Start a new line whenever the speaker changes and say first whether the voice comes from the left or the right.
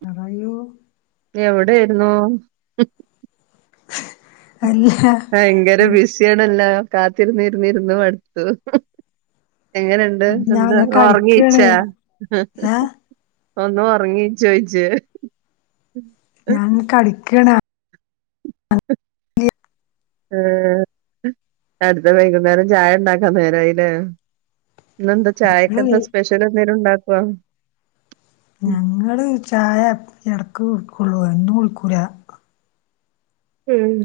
left: പറയു
right: എവിടെയാരുന്നു?
left: [unintelligible]
right: ആഭയങ്കര ബിസിയണല്ല. കാത്തിരുന്നിരുന്നിരുന്നു മടുത്തു. എങ്ങനുണ്ട്. എന്ത്
left: ഞങ്ങ
right: ഒറങ്ങിയിച്ച.
left: കളിക്കാണ് ഏ
right: ഒന്ന് ഒറങ്ങി ചോയിച്ച്
left: ഞാൻ കളിക്കണ്.
right: ആ അടുത്ത വൈകുന്നേരം ചായ ഉണ്ടാക്കാം നേരം ആയി ല്ലേ. ഇന്ന് എന്താ
left: ഞങ്ങള്
right: ചായക്കെന്താ സ്പെഷ്യൽ എന്തേലും ഉണ്ടാക്കുവോ?
left: ഞങ്ങള് ചായ ഇടക്ക് കുടിക്കുള്ളൂ. എന്നും കുടിക്കൂല.
right: ഉം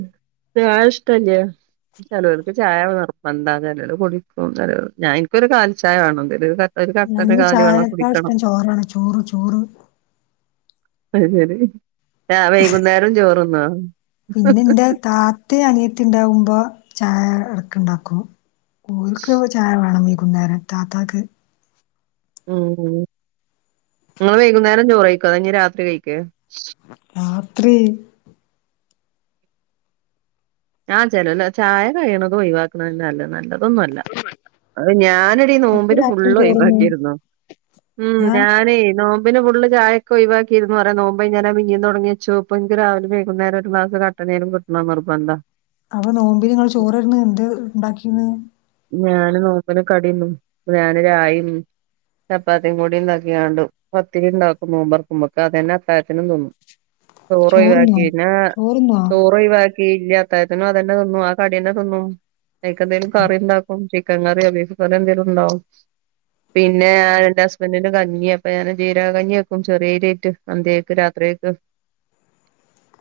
right: ചായ ഇഷ്ടംല്ല്യ. ചിലോർക്ക് ചായ വെറുപ്പാണ്ടാ ചിലര് കുടിക്കും. ചെ, ഞാനിക്കൊരു കാൽ ചായ വേണം. ന്തേലും
left: ഞങ്ങക്ക് ചായക്കാ ഇഷ്ടം ചോറാണ്, ചോറ്, ചോറ്.
right: അത് ശരി. ആ വൈകുന്നേരം ചോറുണ്ണുവോ?
left: പിന്നെ എന്റെ താത്തയും അനിയത്തി ഇണ്ടാവുമ്പോ ചായ എടക്ക് ഇണ്ടാക്കും. ഓര്ക്ക് ചായ വേണം വൈകുന്നേരം താത്തക്ക്
right: ഉം നിങ്ങള് വൈകുന്നേരം ചോറ് കഴിക്കുവോ? അതോ ഇനി രാത്രി കഴിക്കോ?
left: രാത്രി.
right: ആ ചിലല്ലോ ചായ കഴിയണതും ഒഴിവാക്കണന്നല്ലേ നല്ലത്. അതൊന്നുഅല്ല അത് ഞാനിടെ
left: ഇങ്ങക്ക്
right: നോമ്പിന്
left: രാത്രി
right: ഫുള്ള്
left: ചോറുണ്ണോ
right: ഒഴിവാക്കിയിരുന്നു. ഉം
left: ഏ
right: ഞാനേ നോ പിന്നെ ഉളളിൽ ചായൊക്കെ ഒഴിവാക്കിയിന്ന്. പറയാ നോമ്പ് ഞാന് പിന്നീം തുടങ്ങിച്ചു. അപ്പോ എനിക്കി രാവിലെ വൈകുന്നേര ഒരു ഗ്ലാസ് കട്ടൻ നേരം കിട്ടണ നിർബന്ധാ.
left: അപ്പം നോമ്പിന് നിങ്ങള് ചോറ് ഏടന്ന് എന്ത് ഉണ്ടാക്കിന്ന്.
right: ഞാന് നോമ്പന് കടേന്ന് ഞാന് രായി ചപ്പാത്തിയും കൂടി ഉണ്ടാക്കിയാണ്ട്, പത്തിരി ഉണ്ടാക്കും, മൂപ്പർക്ക്, മ്മക്ക് അതന്നെ അത്താഴത്തിനും തിന്നും.
left: [inaudible]
right: ചോറ് ഒഴിവാക്കി
left: ചോറുന്നോ
right: പിന്നാ
left: ചോറുന്നോ
right: ചോറ് ഒഴിവാ ല്ല അത്തായത്തിനും, അത് തന്നെ തിന്നും ആ കടി തന്നെ തിന്നും. അനിക്കെന്തേലും കറി ഉണ്ടാക്കും. കങ്ങറി ബീഫ്‌കറി എന്തെലും ഉണ്ടാവും. പിന്നെ എന്റെ ഹസ്ബന്റിന്റെ കഞ്ഞി അപ്പ ഞാന് ജീരാ കഞ്ഞി വക്കും. ചെറിയ ഡേറ്റ് അന്ത്യേക്ക് രാത്രിയേക്ക്.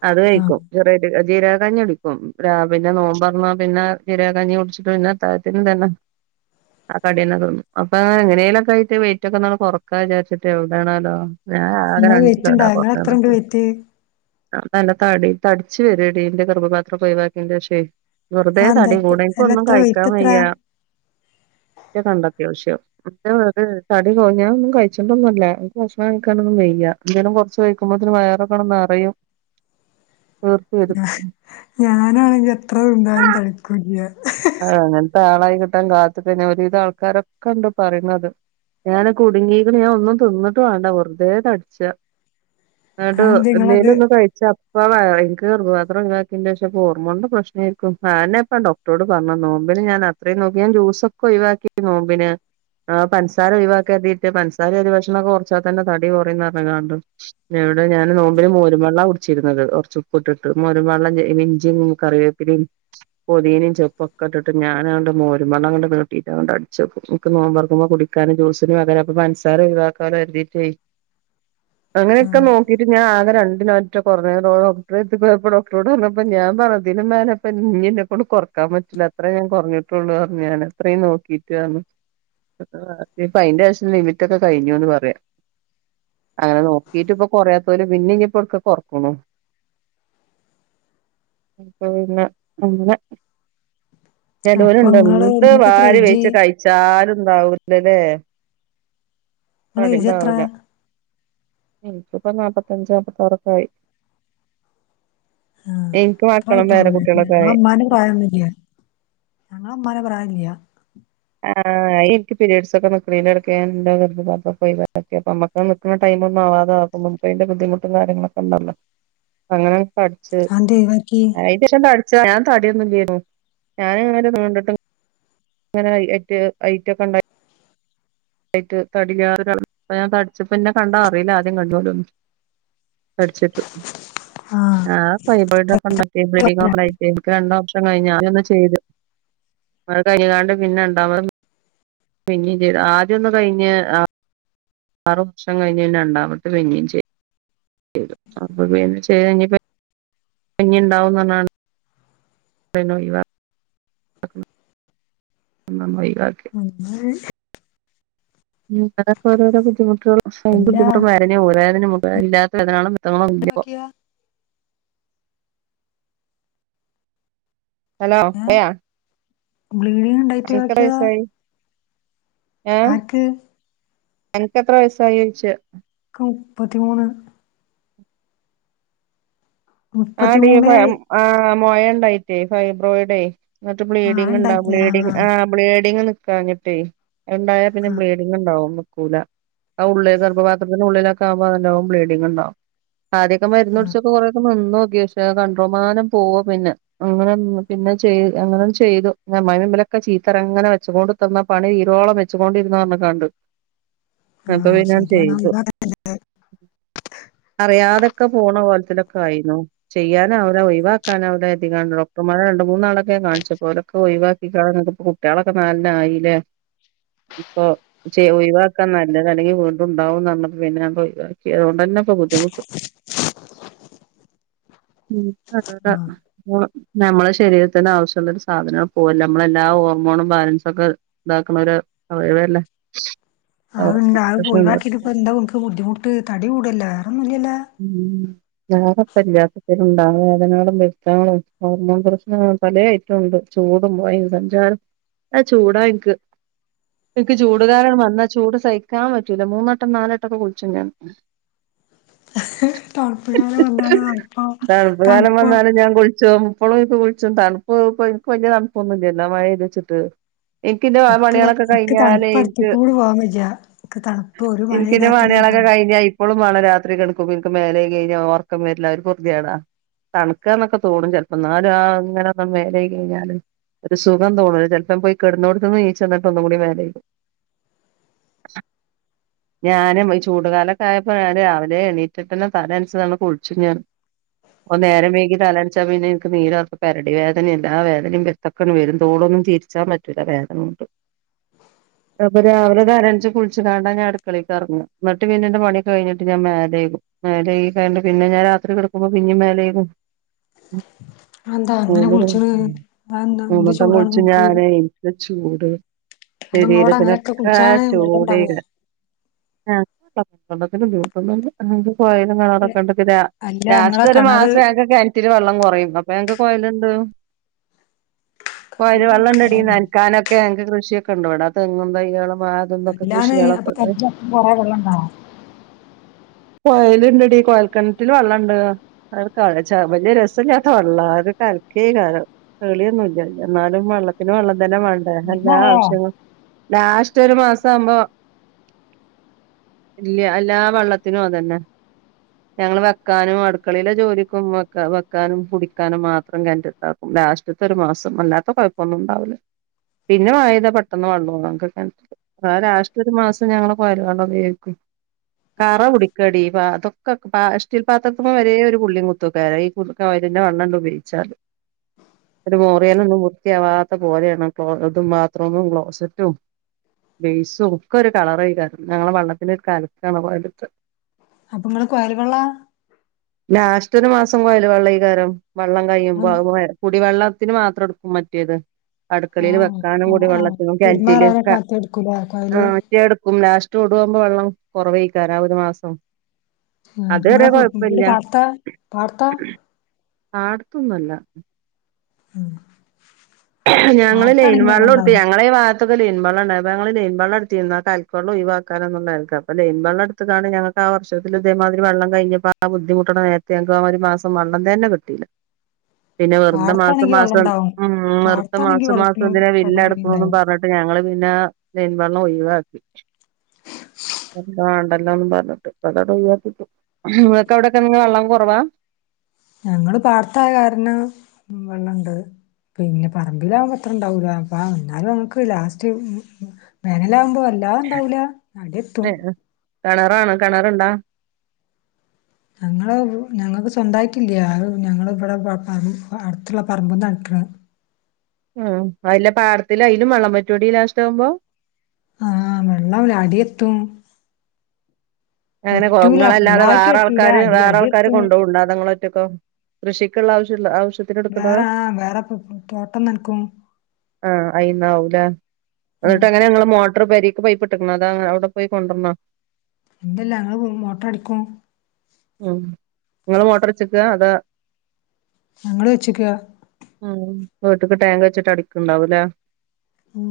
right: അത്
left: ആ
right: കഴിക്കും. [unintelligible] ജീരക കഞ്ഞുടി ഉം രാവില നോമ്പറന്നാ പിന്ന ജീരക കഞ്ഞി കുടിച്ച്ട്ട് പിന്നത്താഴത്തിന് [unintelligible] അകടിയെന്നത്ന് അപ്പാ എങ്ങനേലൊക്കായ്ട്ട് വെയ്റ്റൊക്കൊന്നാ കൊറക്കാ ചാരിച്ചിട്ട് എവിടാണാലോ ഞാനാക
left: നിങ്ങള്
right: രണ്ട്
left: വെയിറ്റ്ണ്ടാ
right: [unintelligible]
left: നിങ്ങള് എത്രണ്ട്
right: പൊറത്തന്ന്‌ട്ട്
left: വെയിറ്റ്
right: [unintelligible] തടി തട്ച്ച് വരാടി ന്റെ ഗർഭപാത്രൊക്കൊഴിവാക്കിയേനേഷേ. വെറുതേ
left: ആ എന്താ
right: തടി
left: എത്ര-
right: കൂടെൻ
left: അല്ല
right: പ്പൊന്നും
left: എത്ര വെയിറ്റ്
right: കഴിക്കാം
left: എത്ര
right: വയ്യ [unintelligible] ത്യാവശ്യം [unintelligible] തടി [unintelligible] ഞാനൊന്നും കഴിച്ച്ട്ടൊന്നു അല്ല എനിക്ക് ഭക്ഷണം കഴിക്കാനൊന്നും വയ്യ [unintelligible] കൊർച്ച് കഴിക്കുമ്പൾത്തിനും വയറൊക്കാട് നറയും
left: ഉ [inaudible]
right: [unintelligible]
left: ഞാനാണെങ്കെ എത്ര തിന്നാലും തടിക്കൊല്ല്യ.
right: ആ അങ്ങൻത ആളായി കിട്ടാൻ കാത്ത്ക [unintelligible] ഒരിതാൾ ക്കാരൊക്കണ്ട് പറീണത്. ഞാന് കുടുങ്ങീക്ക്ണ് ഞാ ഒന്നു ത്‌ന്ന്ട്ട് വാണ്ട വെർതേ തട്ച്ച. അടോ
left: അതെന്ത നിങ്ങളത്
right: എന്നേലൊന്ന് കഴിച്ച [unintelligible] എനിക്ക് ഗർഭപാത്രം ങ്ങനാക്കിയേന്റേഷം ഹോർമോൺന്റെ പ്രശ്നായിരിക്കും [unintelligible] [unintelligible] പറഞ്ഞ് നോമ്പിന് ഞാനത്രയും നോക്കി ഞാൻ ജൂസൊക്കൊഴിവാക്കിക്ക് നോമ്പിന് ആ പൻസാര [unintelligible] പൻസാരെ അരി ഭക്ഷണൊക്കെ കൊർച്ചാ തന്നെ തടി കൊറയും ന്നർഞ്ഞ്ങ്ങാണ്ട് എടൊ, ഞാന് നോമ്പിന് മോരുംവെള്ളാ കുടിച്ചിരുന്നത്. കൊർച്ചുപ്പുട്ട്ട്ട്. മോരും വെള്ളം [unintelligible] ഇഞ്ചിം, കറിവേപ്പിലേം പൊതീനെം [unintelligible] പ്പൊക്കട്ട്‌ട്ട് ഞാനാണ്ട് മോരും വെള്ളം അങ്ങട്ട് നീട്ടിറ്റങ്ങട്ട് അട്‌ച്ചക്കും ൻക്ക് നോമ്പൊർക്കുമ്പ കുടിക്കാന് ജൂസ്ന് അതെ [unintelligible] അപ്പ പൻസാര ഒഴിവാക്കാലോ [unintelligible]
left: ആ
right: അങ്ങനെയൊക്കെ നോക്കിറ്റും ഞാ ആകെ രണ്ടിലോ എറ്റാ കൊർഞ്ഞ [unintelligible] ഡോക്ടറെട്ത്ത് പോയപ്പം ഡോക്ടറോഡ് പറഞ്ഞപ്പം ഞാമ്പറതി [unintelligible] മേലെപ്പൻ ങ്ങി ന്ന കൊണ്ട് കൊർ ക്കാമ്പറ്റില്ലത്രയും ഞാൻ കൊറഞ്ഞ്ട്ടുള്ളു [unintelligible] ഞാനത്രയ് നോക്കിറ്റു ആണ് [inaudible] നിപ്പയിന്റേശം ലിമിറ്റൊക്ക കയിഞ്ഞൂന്ന് പറയ. അഅ് നോക്കീട്ട് പ്പ കൊറയാത്തോല് പിന്നങ്ങി പ്പട്ക്ക് കൊർക്കുണു അത്പ്പൊ പിന്നെ അങ്ങിന
left: അപ്പൊ
right: ചെലോര്ണ്ട്
left: നിങ്ങള്
right: ന്ത്
left: നിങ്ങക്ക് എത്ര
right: വാരി
left: ഏജ്
right: വയ്ച്ച് കയിച്ചാലും ന്താ [unintelligible] ലെ ലെ
left: ങ്ങളെ എയ്ജെത്രാ?
right: എന്നിക്കിപ്പം നാപ്പത്തഞ്ച് നാപ്പത്താറൊക്കായി.
left: ആ ത്രായിട്ടോള്ളൂല്ലെ. [unintelligible]
right: ആയി
left: ങ്ങളമ്മാന്റെ പ്രായൊന്നുല്ല്യ. ഞങ്ങളുമ്മാനെ പ്രായല്ല്യ
right: ആ ഇനിക്ക് പിരീഡ്സൊക്ക നിക്ക്ണെയ്നെടക്ക് ഞാൻ ന്റെ ഗർഭപാത്രൊക്കെ ഒയിവാക്കിയപ്പം അമ്മക്കനിക്ക്ണ ടൈമൊന്നാ [unintelligible] മുൻപൈന്റെ ബുദ്ധിമുട്ടും കാര്യങ്ങളൊക്കണ്ടല്ലോ. അങ്ങനെ പട്ച്ച്.
left: അതെന്തേ ഒഴിവാക്കി
right: അയിന്റേശം [unintelligible] ച്ച ഞാന്തടിയൊന്നുല്ല്യാരുന്നു. ഞാനിങ്ങന നീണ്ട്ട്ട് ങ്ങനാ [unintelligible] ഐറ്റൊക്കണ്ടായ് ആട്ട് തട ഞാൻ തടിച്ചപ്പ പിന്നെ കണ്ടാ അറിയില്ല ആദ്യം കഴിഞ്ഞലും ഒന്നും പഠിച്ച്ട്ട് ആ [unintelligible] ക്ക് രണ്ടോപ്ഷൻ കഴിഞ്ഞോ? ങ്ങി ന്താ ചെയ്ത്? അഅ് കയിഞ്ഞ് കാണ്ട് പിന്ന രണ്ടാമതും പിന്നേം ചെയ്ത് ആദ്യൊന്ന് കയിഞ്ഞ് ആ ആറു ഷം കഴിഞ്ഞ് പിന്ന രണ്ടാമത്ത പിന്നേം ചെയ് [inaudible] അപ്പ പിന്ന ചെയ്തഞ്ഞിപ്പ എഞ്ഞിണ്ടാഉന്നർഞ്ഞാണ്. പിന്നൊയിവാ അ നന്നായി
left: അം [unintelligible]
right: ഉം. അതൊക്കെ ഓരോരോ ബുദ്ധിമുട്ടുകള്. ക്ഷെ ഈ
left: അല്ല
right: ബുദ്ധിമുട്ടും വയറിന്റെം ഊര വേദനെം [unintelligible] ഇല്ലാത്ത [inaudible] [unintelligible]
left: ഒഴിവാക്കിയ
right: ഹലോ പോയാ
left: ബ്ലീഡിംഗ്
right: അനക്ക്
left: ണ്ടായിറ്റൊയിവാക്ക്യ
right: എത്ര
left: താ.
right: വയസായി ഏഹ്
left: ആർക്ക്
right: അനക്ക് എത്ര വയസായിച്ചയാ
left: മുപ്പത്തി മൂന്ന്
right: ആ ഡീ
left: മുപ്പത്തിമൂന്നേ
right: ആ മോയ ഉണ്ടായിട്ടേ ഫൈബോയിടെ എന്നിട്ട്
left: ആ അത്
right: ബ്ലീഡിംങ് ഉണ്ടാകും
left: ഇണ്ടാക്കിയ
right: ബ്ലീഡിംങ്ങ് ആ ബ്ലീഡിംങ് നി ക്കാഞ്ഞിട്ടേ ഉണ്ടായ പിന്നെ
left: ആഹ്
right: ബ്ലിഡിംങ് ഉണ്ടാവും ല ആ ഉള്ളി ഗർഭപാത്രത്തിൻ്റെ ഉള്ളിലൊക്കെ ആകുമ്പോ അതുണ്ടാകും ബ്ലീഡിംങ് ഉണ്ടാകും ആദ്യക്കെ മരുന്ന്
left: ആഹ്
right: കുടിച്ചൊക്കെ കൊറെക്കെ നിന്നു അത്യാവശ്യം കണ്ട്രോമാനം പോവ പിന്നെ അങ്ങനെ പിന്നെ ചെയ് അങ്ങനെ ചെയ്തു ഒക്കെ ചീത്തരങ്ങനെ വെച്ചുകൊണ്ടി തന്ന പണി തീരോളം വെച്ചുകൊണ്ടിരുന്ന കാരണം കണ്ട് അപ്പൊ
left: ആഹ്
right: പിന്നെ ഞാൻ
left: ശരിയാണ്
right: ചെയ്തു അറിയാത ഒക്കെ പോണ കോലത്തിലൊക്കെ ആയിരുന്നു ചെയ്യാൻ അവടെ ഒഴിവാക്കാൻ അവടെ കാണ ഡോക്ടർമാരെ രണ്ട് മൂന്നാളൊക്ക കാണിച്ചു അപ്പോ ഓലൊക്കെ ഒഴിവാക്കി കളഞ്ഞ് കുട്ടികളൊക്കെ നാലെണ്ണം ആയില്ലേ ഇപ്പൊ ചെ ഒഴിവാക്കാൻ നല്ലത് അല്ലെങ്കിൽ വീണ്ടും ഉണ്ടാവുന്ന് പറഞ്ഞപ്പോ പിന്നെ ഞാൻ പോയി ഒഴിവാക്കി അതുകൊണ്ട് [unintelligible] ബുദ്ധിമുട്ട്
left: [unintelligible]
right: ഉം ആ
left: ആഹ്
right: നമ്മള ശരീരത്തിന് ആവശ്യമുള്ളൊരു സാധനം പോവല്ലേ നമ്മളെല്ലാ ആ ഹോർമോണും ബാലൻസും ഒക്കെ ഇതാക്കണ വരെ ഒഴിവക്കല്ലെ
left: അത് ഇണ്ട് അത് ഇപ്പ ഒഴിവാക്കിയിട്ട് ഇപ്പ എന്താ ഉൻക്ക് ബുദ്ധിമുട്ട് തടി കൂടുവല്ലെ
right: ഉം വേറെ ഇപ്പ ഇല്ലാ ഉണ്ട വേദനകളും പ്രശ്നങ്ങളും ഹോർമോൺ പ്രശ്നങ്ങൾ പലേ ആയിട്ട് ഉണ്ട് ചൂടും മഴയും സഞ്ചാരം നല്ല ചൂടാ എനിക്ക് എനിക്ക് ചൂടുകാലം വന്നാ ചൂട് സഹിക്കാൻ പറ്റൂല മൂന്നുവട്ടം നാലുവട്ടക്കെ കുളിച്ചു ഞാൻ
left: തണുപ്പ്കാലം വന്നാണ് തണുപ്പോ
right: തണുപ്പ് കാലം
left: തണുപ്പോ
right: വന്നാലും ഞാൻ കുളിച്ചും ഇപ്പോളും ഇത് വിളിച്ചും തണുപ്പ് ഇപ്പ എനിക്ക് വലിയ തണുപ്പ് ഒന്നില്ലായിയിരുന്നു ആ മഴയടിച്ചിട്ട് എനിക്കെന്റെ
left: ഇക്ക്
right: പണികളൊക്കെ
left: ഇക്ക്
right: കഴിഞ്ഞാല്
left: തണുപ്പ്
right: എനിക്ക്
left: അടുത്ത്ക്കൂടി പോവാൻ വജ്ജ ഇക്ക് തണുപ്പ് ഒരു
right: എനിക്കെൻ്റെ
left: മഴെയ്താ തന്നെ
right: പണികള ക്കെ
left: തണു
right: കഴിഞ്ഞാൽ ഇപ്പോളും വേണം രാത്രി കിടക്കുമ്പോ എനിക്ക് മേല് കഴുകി കഴിഞ്ഞ ഉറക്കം വരില്ല ഒരു പൊറുതികേട തണുക്കന്നൊക്കെ തോന്നും ചിലപ്പോ എന്നാലും ആ ഇങ്ങനെ ഒക്കെ നേരയായി കഴിഞ്ഞാല് ഒരു സുഖം തോന്നുല ചിലപ്പം പോയി കിടന്നോടത്തുന്ന് എഴിച്ച് വന്നിട്ട് ഒന്നൂടി മേല് കഴുകും ഞാനും ഈ ചൂടുകാലൊക്കെ ആയപ്പോഴാണ് ദേ എണീറ്റെട്ടന്ന തല നനച്ച് ദാ കുളിച്ചു ഞാൻ അപ്പം നേരം വൈകി തല നനച്ചാ പിന്നെ എനിക്ക് നീരിറക്കം പെരടി വേദനയും എല്ലാ വേദനയും എന്തക്ക നെടും തോളും തിരിച്ചാൻ പറ്റൂല്ല വേദന കൊണ്ട് അപ്പൊ രാവിലെ തല നനച്ച് കുളിച്ച് കാണ്ടാ ഞാൻ അടുക്കളക്ക് ഇറങ്ങ എന്നിട്ട് പിന്നെ എൻ്റെ പണിയൊക്കെ കഴിഞ്ഞിട്ട് ഞാൻ മേലൈകും മേല് കഴുകി കണ്ട് പിന്നെ ഞാൻ രാത്രി കിടക്കുമ്പോ പിന്നെയും മേല് കഴുകും
left: അതെന്താ അങ്ങനെ കുളിച്ച്ണ്
right: [unintelligible]
left: അതെന്താ എന്ത്
right: മൂന്നുവട്ടം
left: ചൂടാണ്
right: കുളിച്ച്
left: ഇങ്ങക്ക്
right: ഞാനെ എന്ത് ചൂടെ
left: അപ്പൊ ഇങ്ങളോടെ അങ്ങനെയൊക്കെ
right: ശരീരത്തിനൊക്ക ആ
left: കുളിച്ചാൻ വെള്ളം
right: ചൂടെ
left: ഇണ്ടാവോ
right: ഇല്ല ആ [unintelligible] പോയാലും കാണാന് കണ്ടെത്തില്ല
left: അല്ല ഇങ്ങളെ
right: ലാസ്റ്റ് ഒരു
left: കെണറ്
right: മാസം ഒക്കെ ഇത്തിരി വെള്ളം കുറയും അപ്പൊ ഞങ്ങൾക്ക് കൊഴലുണ്ട് പുഴയില്
left: കറന്റ്
right: വള്ളം ഉണ്ടെടി
left: പോയിക്ക്ണോ
right: നനക്കാനൊക്കെ ഞങ്ങക്ക് കൃഷി ഉണ്ടിവിടെ തെങ്ങും തൈകളും
left: അല്ലാന്ന് അപ്പൊ [unintelligible] കൊറെ വെള്ളണ്ട
right: കൊഴല് ഇണ്ടെടി കൊഴൽക്കിണറ്റിൽ വെള്ളം ഉണ്ട് അത് വലിയ രസമില്ലാത്ത വെള്ളം അത് ക കാലം തെളിയൊന്നുല്ല എന്നാലും വെള്ളത്തിന് വെള്ളം തന്നെ വേ അ അല്ലാ
left: നന്നായോ
right: ആവശ്യങ്ങളും ഡാഷ് റ്റൊരു മാസം ആവുമ്പോ ഇല്യാ ല്ലാ വള്ളത്തിനും അതന്നെ ഞങ്ങൾ വെക്കാനും അട്ക്കളീലെ ജോലിക്കും വെക്ക വെക്കാനും കുടിക്കാനും മാത്രം കെൺറ്റ്ത്താക്കും ലാസ്റ്റ്ത്തെ ഒര് മാസം അല്ലാത്ത കാെഴപ്പൊന്നും ണ്ടാവൂല പിന്നെ മയെയ്താ പെട്ടെന്ന് വള്ളം ആവും നമ്ക്ക് കെൺറ്റില് ആ ലാഷ്റ്റൊര് മാസം ഞങ്ങള് കോയൽ വള്ളം ഉപയോഗിക്കും കറ കുടിക്കടീ പാ തൊക്കെ പാ സ്റ്റീൽ പാത്രത്ത്മ്മെ വരേ ഒര് പുള്ളിം കുത്താെക്കെയ്രാ ഈ പു ക കൊയല്ന്റെ വള്ളാണ്ട് ഉപയോഗിച്ചാല് ഒര് മോറ്യേനൊന്നും വൃത്ത്യാവാത്ത പോലേണ് ക്ലോ തും ബാത്റൂമും ക്ലോസറ്റും ബേസും ഒക്കൊര് കളറായ്കാരം ഞങ്ങളെ വള്ളത്തിനൊര് കൽക്കാണ് കൊയല്ത്തെ
left: അപ്പൊ ങ്ങളെ കാെയൽ വെള്ളാ
right: ലാസ്റ്റാെര് മാസം കൊയല് വള്ളയ്കാരം വള്ളം കയ്യുമ്പോ അത് കുടിവള്ളം ത്തിന് മാത്രം ട്ക്കും മറ്റേത്
left: ആ
right: അട്ക്കളീൽ വെക്കാനും
left: ആ
right: കുടി
left: ആ
right: വള്ളത്തിനൂടി
left: പെരുമാറാനൊക്കെ
right: ആയ്റ്റില്ലിക്കെ
left: മറ്റെടുക്കൂലേ
right: ആ
left: കൊയല്
right: മറ്റേട് ക്കും ലാസ്റ്റ് ഒടു ആവ്മ്പം വെള്ളം കാെറവെയ്ക്കാരം ആ ഒര് മാസം
left: ആ
right: അത് വരെ
left: നിങ്ങളെ വീട്
right: കൊഴപ്പല്ല്യ
left: പാടത്താ പാടത്താ
right: ആട് ത്താെന്നു അല്ല
left: ഉം
right: ഞങ്ങളനേൻ
left: പാടത്താണെങ്കി വെള്ളം
right: വള്ളുംട്ത്ത്
left: ഉണ്ടാവും
right: ഞങ്ങളെ ഈ വാ ത്തൊക്കെ ലെയ്ൻ വള്ളണ്ടായ് അപ്പ ഞങ്ങള് ലെയ്ൻ വള്ളട്ത്തീര്ന്നെ ആ കൽക്ക് വള്ളൊയ് വാക്കാനാന്നുള്ളെൽക്ക് അപ്പ ലെയ്ൻ വള്ളട്ത്ത്ക്കാണ്ട് ഞങ്ങക്ക ല്ലാ വർഷത്തിൽ ഇതേമാതിരി വള്ളം കയ്ഞ്ഞ്പ്പാ ആ ബുദ്ധിമുട്ട്ണ നേരത്ത് ഞങ്ങക്ക് ആ ഒര് മാസം വള്ളം തന്നെ കിട്ടീല്ല
left: [unintelligible]
right: പിന്നെ വെർതെ മാസം
left: പാടത്താണെങ്കി വെള്ളം
right: മാസം
left: ഉണ്ടാവും
right: ഉം വെ ർതെ
left: പാടത്താണെങ്കി
right: മാസം മാസം
left: വെള്ളത്തിന്
right: എന്തിനാ
left: വെള്ളം പിന്നെ
right: ബില്ലടക്ക്ണൂന്നും
left: ഇണ്ടാവും
right: പറഞ്ഞ്ട്ട് ഞങ്ങള് പിന്നാ ലെയ്ൻ വള്ളം ഒയ് വാക്കി [unintelligible] വാണ്ടല്ലോന്നും പർഞ്ഞ്ട്ട് അതാണ്ട് ഒയ് വാക്കിട്ടു ഇങ്ങക്ക് അവ്ടെക്കെങ്ങ വള്ളം കാെറവാ
left: ഞങ്ങള് പാടത്തായ കാരണം വെള്ളണ്ട് പിന്നെ പറമ്പിലാവുമ്പാെ അത്രണ്ടാവൂല പ്പ ന്നാലും ഞങ്ങക്ക് ലാസ്റ്റ് വേനലാവുമ്പോ അല്ലാതണ്ടാവൂല അട്യെത്തും
right: കെണറാണ് കെണറ്ണ്ടാ
left: ഞങ്ങള് ഞങ്ങക്ക് സ്വന്തായിട്ടില്ല്യാ അത് ഞങ്ങള്ബടെ പ പ പർ അട്ത്ത്ള്ള പർമ്പ്ന്നടി ബ്ര
right: ആ അതിലെ പാടത്തിലെ അയ്ലും വള്ളം വറ്റോടി ലാസ്റ്റാവുമ്പോ
left: ആഹ് വെള്ളം ല അട്യെത്തും
right: അങ്ങനെ കൊ ങ്ങളല്ലാതെ
left: ഫുള്ളായിട്ട് വറ്റൂല
right: വേറാൾക്കാര്
left: അടി
right: വേറാൾക്കാര്
left: അടിയെത്തും
right: കൊണ്ടോക്ണ്ടോ അതൊ ങ്ങളൊ റ്റക്കോ കൃഷിക്ക്ള്ള ആവ്ശ്യള്ള ആവ്ശ്യ
left: വേറെ ആ വേറെ തോട്ടം നൻക്കും
right: ആ അയ്ന്നാവുലെ
left: ആ
right: ന്ന്ട്ട് എങ്ങനെ ങ്ങള് മോട്ട്റ് പെരീ ക്ക് പയ്പ്പ്ട്ട്ക്ക്‌ണാ അതാ അവ്ടെ പോയി കൊണ്ടാെർണാെ
left: ഇല്ലല്ല ഞങ്ങള് മോട്ട്റടിക്കും
right: ഉം ഇങ്ങള് മോട്ട്റെച്ച്ക്കാ അതാ
left: ഞങ്ങള് വെച്ച്ക്കാ
right: ഉം വീട്ട്ക്ക് ടേങ്ക് വെച്ച്ട്ട് അടിക്ക്ണ്ടാവുലേ
left: ഓ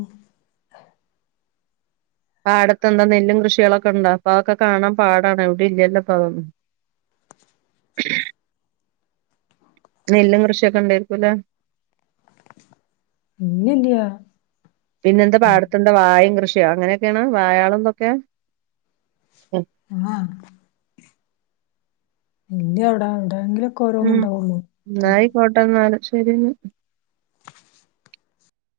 right: പാടത്തെന്താ നെല്ലും കൃഷികളൊക്കെണ്ടാ പ്പ അ ഒക്കെ കാണാം പാടാണ് എവ്ടിംല്ല്യല്ലാെപ്പതൊന്നും
left: [unintelligible]
right: [unintelligible] നെല്ലും കൃഷ്യാെക്കെണ്ടേയ്രിക്കുലേ
left: ഇല്ല്യല്ല്യാ
right: പിന്നെന്താ പാട്ത്തെന്താ വായിം കൃഷിയാ അങ്ങനെയെക്കെണാ വായാളും തൊക്കെ
left: ആ [unintelligible]
right: ഉം
left: ഓരോന്നുണ്ടാവുള്ളൂ
right: എന്നായി കോട്ടന്നല് ശെരിന്ന